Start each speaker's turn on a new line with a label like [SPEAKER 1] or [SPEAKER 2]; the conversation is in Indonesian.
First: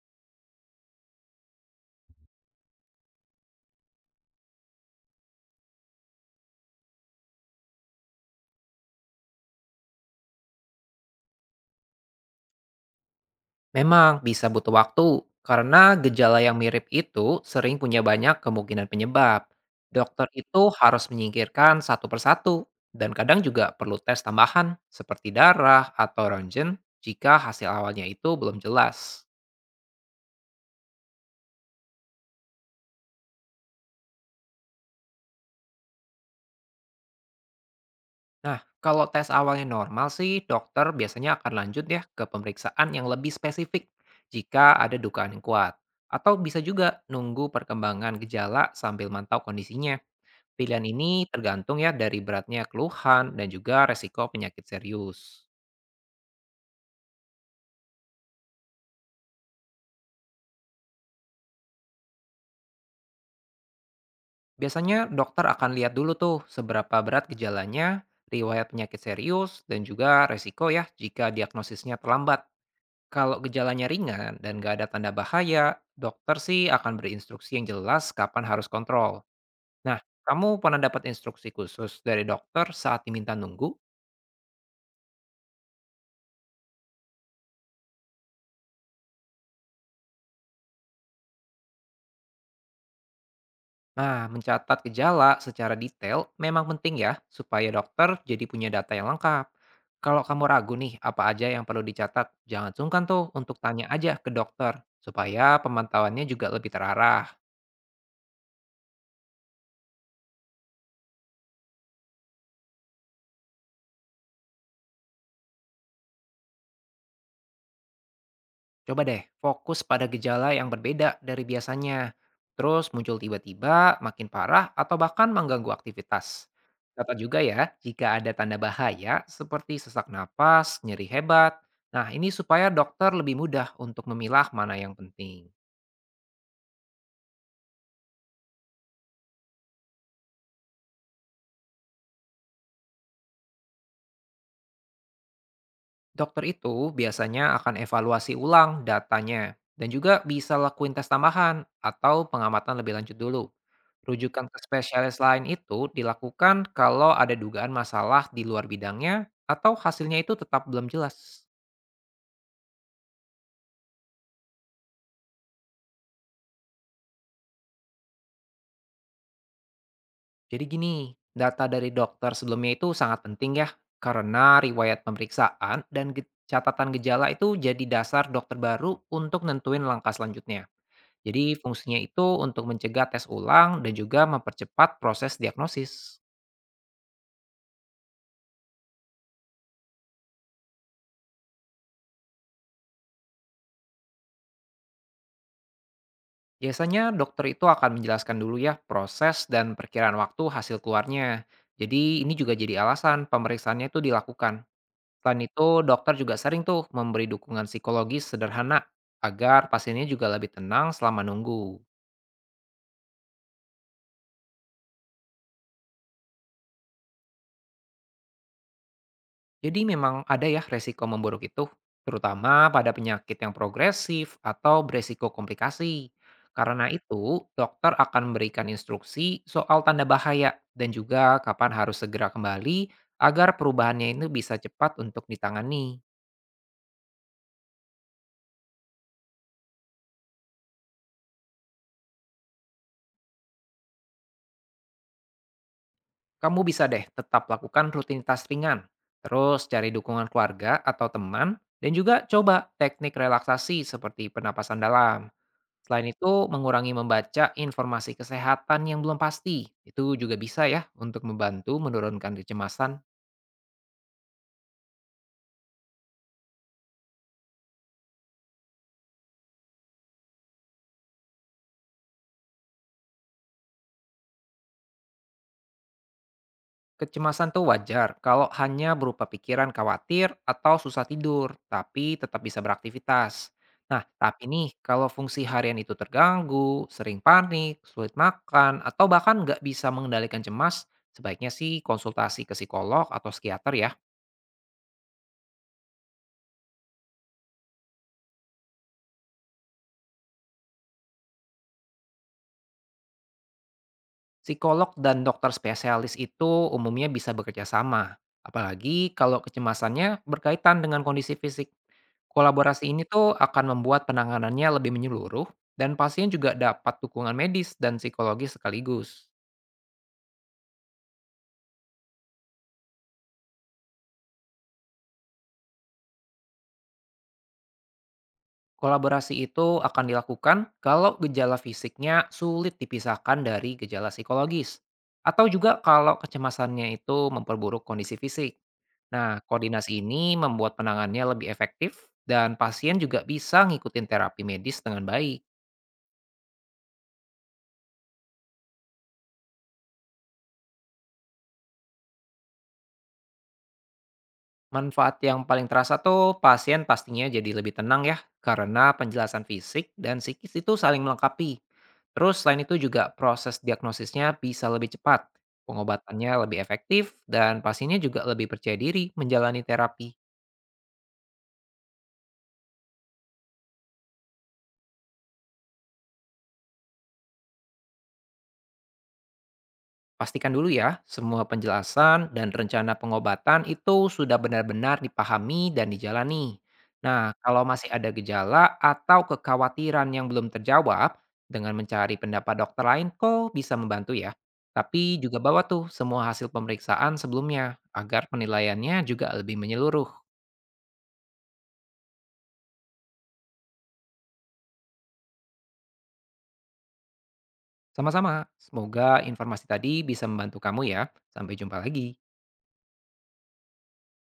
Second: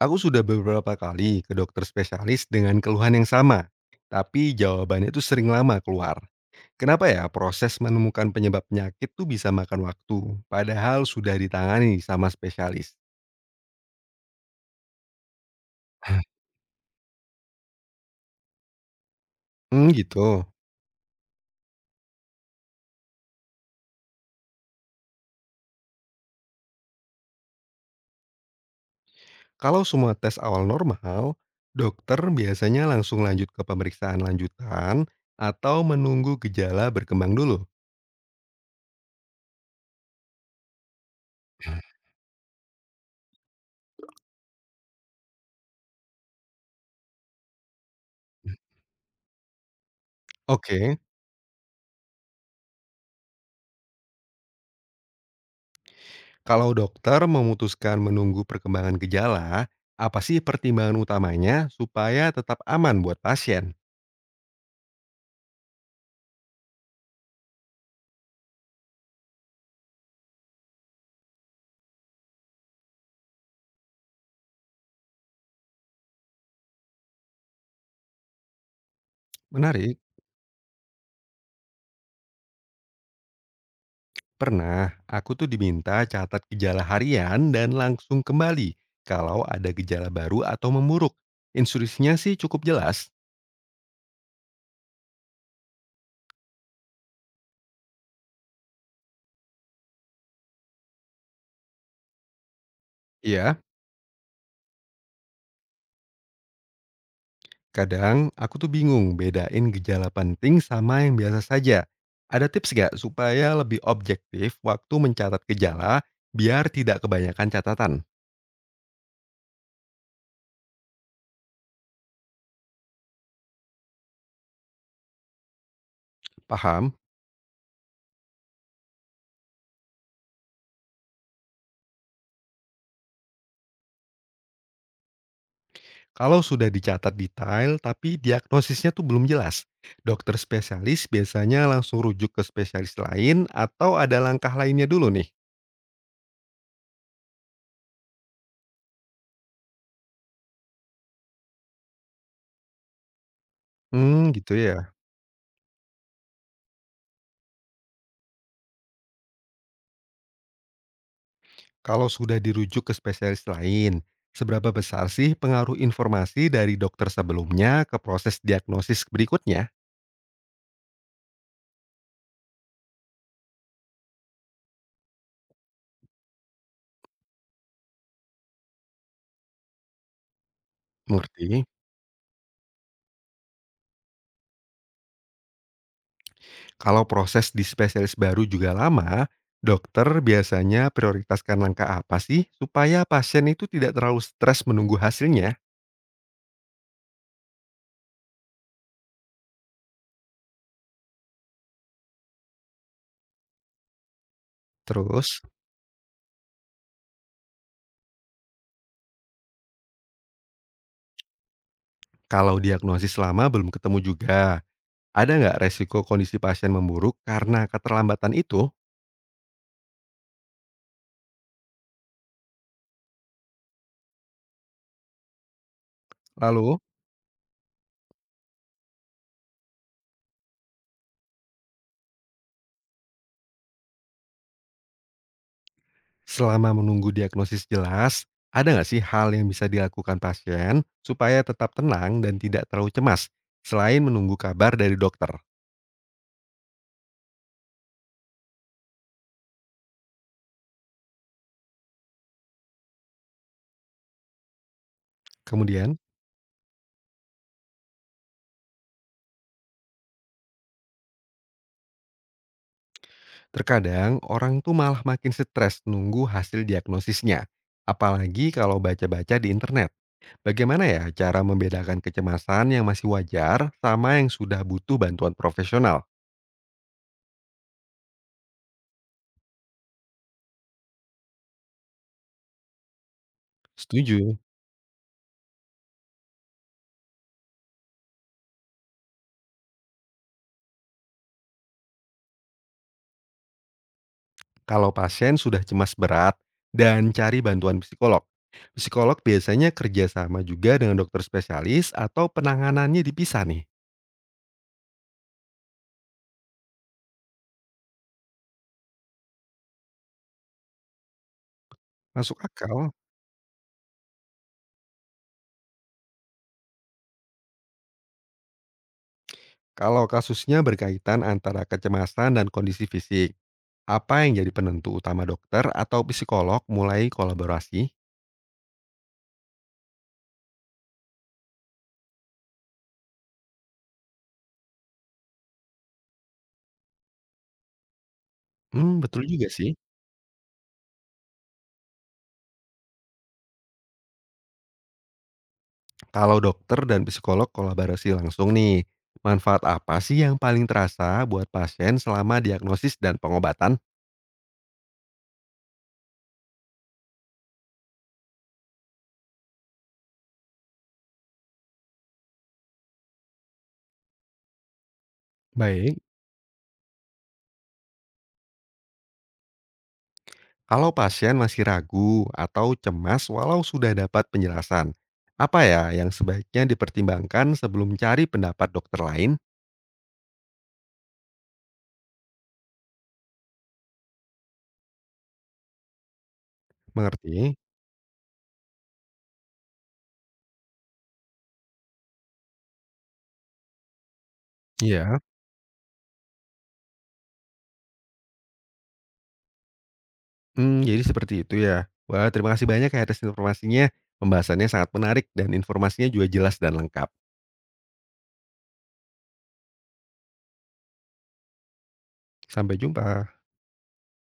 [SPEAKER 1] Aku sudah beberapa kali ke dokter spesialis dengan keluhan yang sama, tapi jawabannya itu sering lama keluar. Kenapa ya proses menemukan penyebab penyakit tuh bisa makan waktu, padahal sudah ditangani sama spesialis?
[SPEAKER 2] Memang bisa butuh waktu, karena gejala yang mirip itu sering punya banyak kemungkinan penyebab.
[SPEAKER 1] Hmm,
[SPEAKER 2] Dokter
[SPEAKER 1] gitu.
[SPEAKER 2] itu harus menyingkirkan satu persatu, dan kadang juga perlu tes tambahan seperti darah atau rontgen jika hasil awalnya itu belum jelas.
[SPEAKER 1] Kalau semua tes awal normal, dokter biasanya langsung lanjut ke pemeriksaan lanjutan atau menunggu gejala berkembang dulu.
[SPEAKER 2] Nah, kalau tes awalnya normal sih, dokter biasanya akan lanjut ya ke pemeriksaan yang lebih spesifik jika ada dugaan yang kuat. Atau bisa juga nunggu perkembangan gejala sambil mantau kondisinya. Pilihan
[SPEAKER 1] Oke.
[SPEAKER 2] ini tergantung ya dari beratnya keluhan dan juga resiko penyakit serius.
[SPEAKER 1] Kalau dokter memutuskan menunggu perkembangan gejala, apa sih pertimbangan utamanya supaya tetap aman buat pasien?
[SPEAKER 2] Biasanya dokter akan lihat dulu tuh seberapa berat gejalanya, riwayat penyakit serius, dan juga resiko ya jika diagnosisnya terlambat. Kalau gejalanya ringan dan nggak ada tanda bahaya, dokter sih akan berinstruksi yang jelas kapan harus kontrol. Nah,
[SPEAKER 1] Menarik.
[SPEAKER 2] kamu pernah dapat instruksi khusus dari dokter saat diminta nunggu?
[SPEAKER 1] Pernah aku tuh diminta catat gejala harian dan langsung kembali kalau ada gejala baru atau memburuk. Instruksinya sih cukup jelas.
[SPEAKER 2] Nah, mencatat gejala secara detail memang penting ya, supaya dokter jadi punya data yang lengkap. Kalau kamu ragu nih, apa aja yang perlu dicatat, jangan sungkan tuh untuk
[SPEAKER 1] Iya,
[SPEAKER 2] tanya aja ke dokter, supaya pemantauannya juga lebih terarah.
[SPEAKER 1] kadang aku tuh bingung bedain gejala penting sama yang biasa saja. Ada tips gak supaya lebih objektif waktu mencatat gejala biar tidak kebanyakan catatan?
[SPEAKER 2] Coba deh fokus pada gejala yang berbeda dari biasanya, terus muncul tiba-tiba, makin parah, atau bahkan mengganggu aktivitas.
[SPEAKER 1] Paham?
[SPEAKER 2] Catat juga ya, jika ada tanda bahaya seperti sesak napas, nyeri hebat. Nah, ini supaya dokter lebih mudah untuk memilah mana yang penting.
[SPEAKER 1] Kalau sudah dicatat detail tapi diagnosisnya tuh belum jelas, dokter spesialis biasanya langsung rujuk ke spesialis lain atau ada langkah lainnya dulu nih?
[SPEAKER 2] Dokter itu biasanya akan evaluasi ulang datanya dan juga bisa lakuin tes tambahan atau pengamatan lebih lanjut dulu.
[SPEAKER 1] Hmm,
[SPEAKER 2] Rujukan
[SPEAKER 1] gitu
[SPEAKER 2] ke
[SPEAKER 1] ya.
[SPEAKER 2] spesialis lain itu dilakukan kalau ada dugaan masalah di luar bidangnya atau hasilnya itu tetap belum jelas.
[SPEAKER 1] Kalau sudah dirujuk ke spesialis lain, seberapa besar sih pengaruh informasi dari dokter sebelumnya ke proses diagnosis berikutnya?
[SPEAKER 2] Jadi gini, data dari dokter sebelumnya itu sangat penting ya karena riwayat pemeriksaan dan catatan gejala itu jadi dasar dokter baru untuk nentuin langkah selanjutnya. Jadi
[SPEAKER 1] Mengerti?
[SPEAKER 2] fungsinya itu untuk mencegah tes ulang dan juga mempercepat proses diagnosis.
[SPEAKER 1] Kalau proses di spesialis baru juga lama, dokter biasanya prioritaskan langkah apa sih supaya pasien itu tidak terlalu stres menunggu hasilnya?
[SPEAKER 2] Biasanya dokter itu akan menjelaskan dulu ya proses dan perkiraan waktu hasil keluarnya. Jadi ini juga jadi alasan pemeriksaannya itu dilakukan.
[SPEAKER 1] Terus,
[SPEAKER 2] Selain itu dokter juga sering tuh memberi dukungan psikologis sederhana agar pasiennya juga lebih tenang selama nunggu.
[SPEAKER 1] kalau diagnosis lama belum ketemu juga, ada nggak resiko kondisi pasien memburuk karena keterlambatan itu?
[SPEAKER 2] Jadi memang ada ya resiko memburuk itu, terutama pada penyakit yang progresif atau beresiko komplikasi.
[SPEAKER 1] Lalu,
[SPEAKER 2] Karena itu, dokter akan memberikan instruksi soal tanda bahaya dan juga kapan harus segera kembali agar perubahannya itu bisa cepat untuk ditangani.
[SPEAKER 1] selama menunggu diagnosis jelas, ada nggak sih hal yang bisa dilakukan pasien supaya tetap tenang dan tidak terlalu cemas selain menunggu kabar dari dokter?
[SPEAKER 2] Kamu bisa deh tetap lakukan rutinitas ringan, terus cari dukungan keluarga atau teman, dan juga coba teknik relaksasi seperti penapasan dalam.
[SPEAKER 1] Kemudian,
[SPEAKER 2] Selain itu, mengurangi membaca informasi kesehatan yang belum pasti. Itu juga bisa ya untuk membantu menurunkan kecemasan.
[SPEAKER 1] terkadang orang tuh malah makin stres nunggu hasil diagnosisnya. Apalagi kalau baca-baca di internet. Bagaimana ya cara membedakan kecemasan yang masih wajar sama yang sudah butuh bantuan profesional?
[SPEAKER 2] Kecemasan tuh wajar kalau hanya berupa pikiran khawatir atau susah tidur, tapi tetap bisa beraktivitas. Nah,
[SPEAKER 1] Setuju.
[SPEAKER 2] tapi nih, kalau fungsi harian itu terganggu, sering panik, sulit makan, atau bahkan nggak bisa mengendalikan cemas, sebaiknya sih konsultasi ke psikolog atau psikiater ya.
[SPEAKER 1] Kalau pasien sudah cemas berat dan cari bantuan psikolog. Psikolog biasanya kerjasama juga dengan dokter spesialis atau penanganannya dipisah nih.
[SPEAKER 2] Psikolog dan dokter spesialis itu umumnya bisa bekerja sama. Apalagi kalau kecemasannya berkaitan dengan kondisi fisik.
[SPEAKER 1] Masuk
[SPEAKER 2] Kolaborasi
[SPEAKER 1] akal
[SPEAKER 2] ini tuh akan membuat penanganannya lebih menyeluruh dan pasien juga dapat dukungan medis dan psikologis sekaligus.
[SPEAKER 1] kalau kasusnya berkaitan antara kecemasan dan kondisi fisik. Apa yang jadi penentu utama dokter atau psikolog mulai kolaborasi?
[SPEAKER 2] Kolaborasi itu akan dilakukan kalau gejala fisiknya sulit dipisahkan dari gejala psikologis atau juga kalau kecemasannya itu memperburuk kondisi fisik.
[SPEAKER 1] Hmm, betul
[SPEAKER 2] Nah,
[SPEAKER 1] juga sih.
[SPEAKER 2] koordinasi ini membuat penanganannya lebih efektif dan pasien juga bisa ngikutin terapi medis dengan baik.
[SPEAKER 1] Kalau dokter dan psikolog kolaborasi langsung nih, manfaat apa sih yang paling terasa buat pasien selama diagnosis dan pengobatan?
[SPEAKER 2] Manfaat yang paling terasa tuh pasien pastinya jadi lebih tenang ya, karena penjelasan fisik dan psikis itu saling melengkapi. Terus selain itu juga proses diagnosisnya bisa lebih cepat,
[SPEAKER 1] Baik.
[SPEAKER 2] pengobatannya lebih efektif, dan pasiennya juga lebih percaya diri menjalani terapi.
[SPEAKER 1] Kalau pasien masih ragu atau cemas walau sudah dapat penjelasan, apa ya yang sebaiknya dipertimbangkan sebelum cari pendapat dokter lain?
[SPEAKER 2] Pastikan dulu ya, semua penjelasan dan rencana pengobatan itu sudah benar-benar dipahami dan dijalani. Nah,
[SPEAKER 1] Mengerti?
[SPEAKER 2] kalau masih ada gejala atau kekhawatiran yang belum terjawab, dengan mencari pendapat dokter lain kok bisa membantu ya. Tapi
[SPEAKER 1] Iya,
[SPEAKER 2] juga bawa tuh semua hasil pemeriksaan sebelumnya, agar penilaiannya juga lebih menyeluruh.
[SPEAKER 1] hmm, jadi seperti itu ya. Wah, terima kasih banyak ya atas informasinya. Pembahasannya sangat menarik dan informasinya juga jelas dan lengkap.
[SPEAKER 2] Sama-sama, semoga informasi tadi bisa membantu kamu ya. Sampai jumpa lagi.
[SPEAKER 1] Sampai jumpa.